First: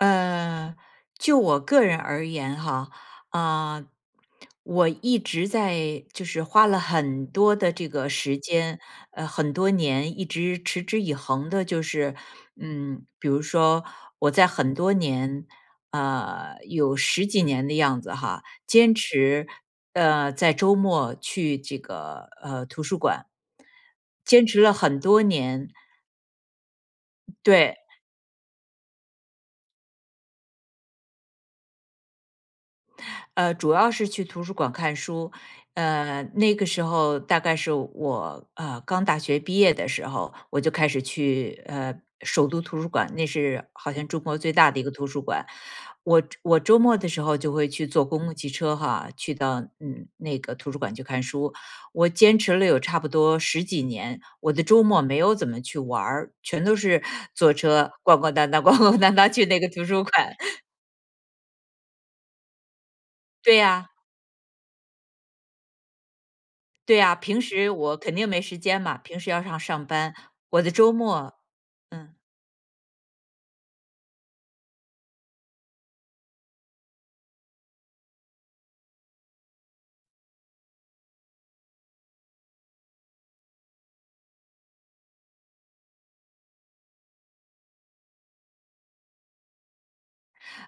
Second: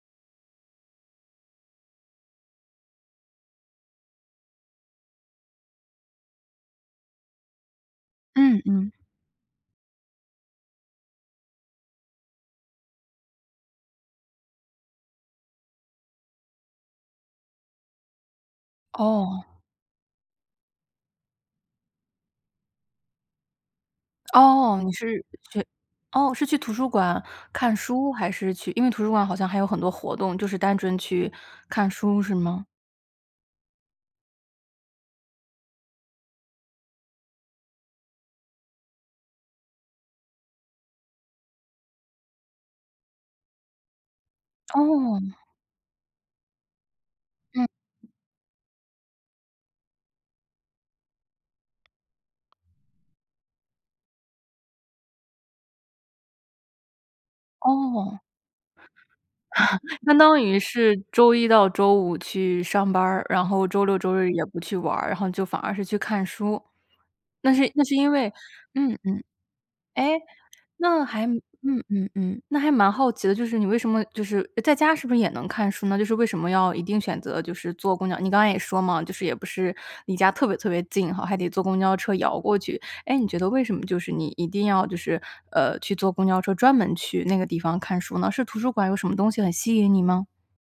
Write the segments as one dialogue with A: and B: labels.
A: 呃，就我个人而言哈，啊，我一直在就是花了很多的这个时
B: 嗯
A: 间，
B: 嗯。
A: 呃，很多年，一直持之以恒的就是嗯，比如说我在很多年呃，有十几年的样子哈，坚
B: 哦。
A: 持呃，在周末去这个，呃，图书馆。坚持了
B: 哦，你
A: 很多
B: 是去
A: 年。
B: 哦，是去图书馆看
A: 对。
B: 书还是去因为图书馆好像还有很多活动，就是单纯去看书是吗？
A: 呃，主要是去图书馆看书。嗯，那个时候大概是我，呃，刚大学毕业的时候，我就开始去，呃，首都图书馆，那是好像中国最大的一个图书
B: 哦。
A: 馆。我周我周末的时候就
B: 嗯。
A: 会去坐公共汽车哈，去到嗯，那个图书馆去看书，我坚持了有差不多十几年。我的周末没有怎么去玩儿，全都是坐车逛
B: 哦。
A: 逛荡荡逛逛荡荡去那个图 书
B: 相
A: 馆。
B: 当于是周一到周五去上班儿，然
A: 对
B: 后周
A: 呀。
B: 六周日也不去玩儿，然后就反而是去看书。
A: 对呀，平
B: 那
A: 时
B: 是那是
A: 我
B: 因
A: 肯定
B: 为
A: 没时间
B: 嗯
A: 嘛，
B: 嗯，
A: 平时要上上班。
B: 诶，
A: 我的周
B: 那还
A: 末
B: 嗯嗯
A: 嗯。
B: 嗯，那还蛮好奇的，就是你为什么就是诶，在家是不是也能看书呢，就是为什么要一定选择就是坐公交你刚才也说嘛，就是也不是离家特别特别近哈，还得坐公交车摇过去。诶，你觉得为什么就是你一定要就是，呃，去坐公交车专门去那个地方看书呢？是图书馆有什么东西很吸引你吗？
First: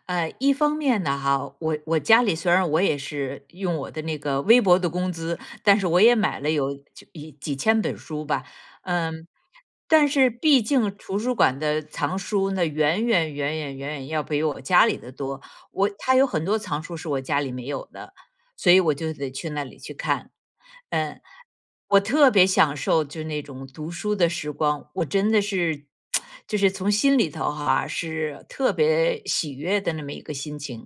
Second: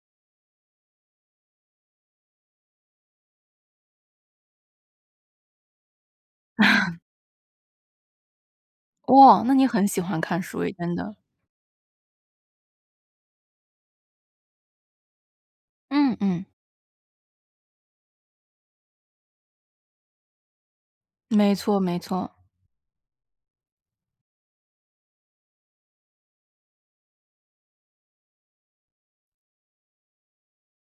A: 呃，一方面呢哈，我我家里虽然我也是用我的那个微薄的工资，但是我也买了有 就一几千本书吧，嗯。
B: 哇，那你很喜
A: 但
B: 欢
A: 是
B: 看书
A: 毕
B: 哎，
A: 竟
B: 真的。
A: 图书馆的藏书呢，远远远远远远要比我家里的多。我它
B: 嗯
A: 有
B: 嗯。
A: 很多藏书是我家里没有的，所以我就得去那里去看。呃，
B: 没错没
A: 我
B: 错。
A: 特别享受就那种读书的时光，我真的是，就是从心里头哈，是特别喜悦的那么一个心情。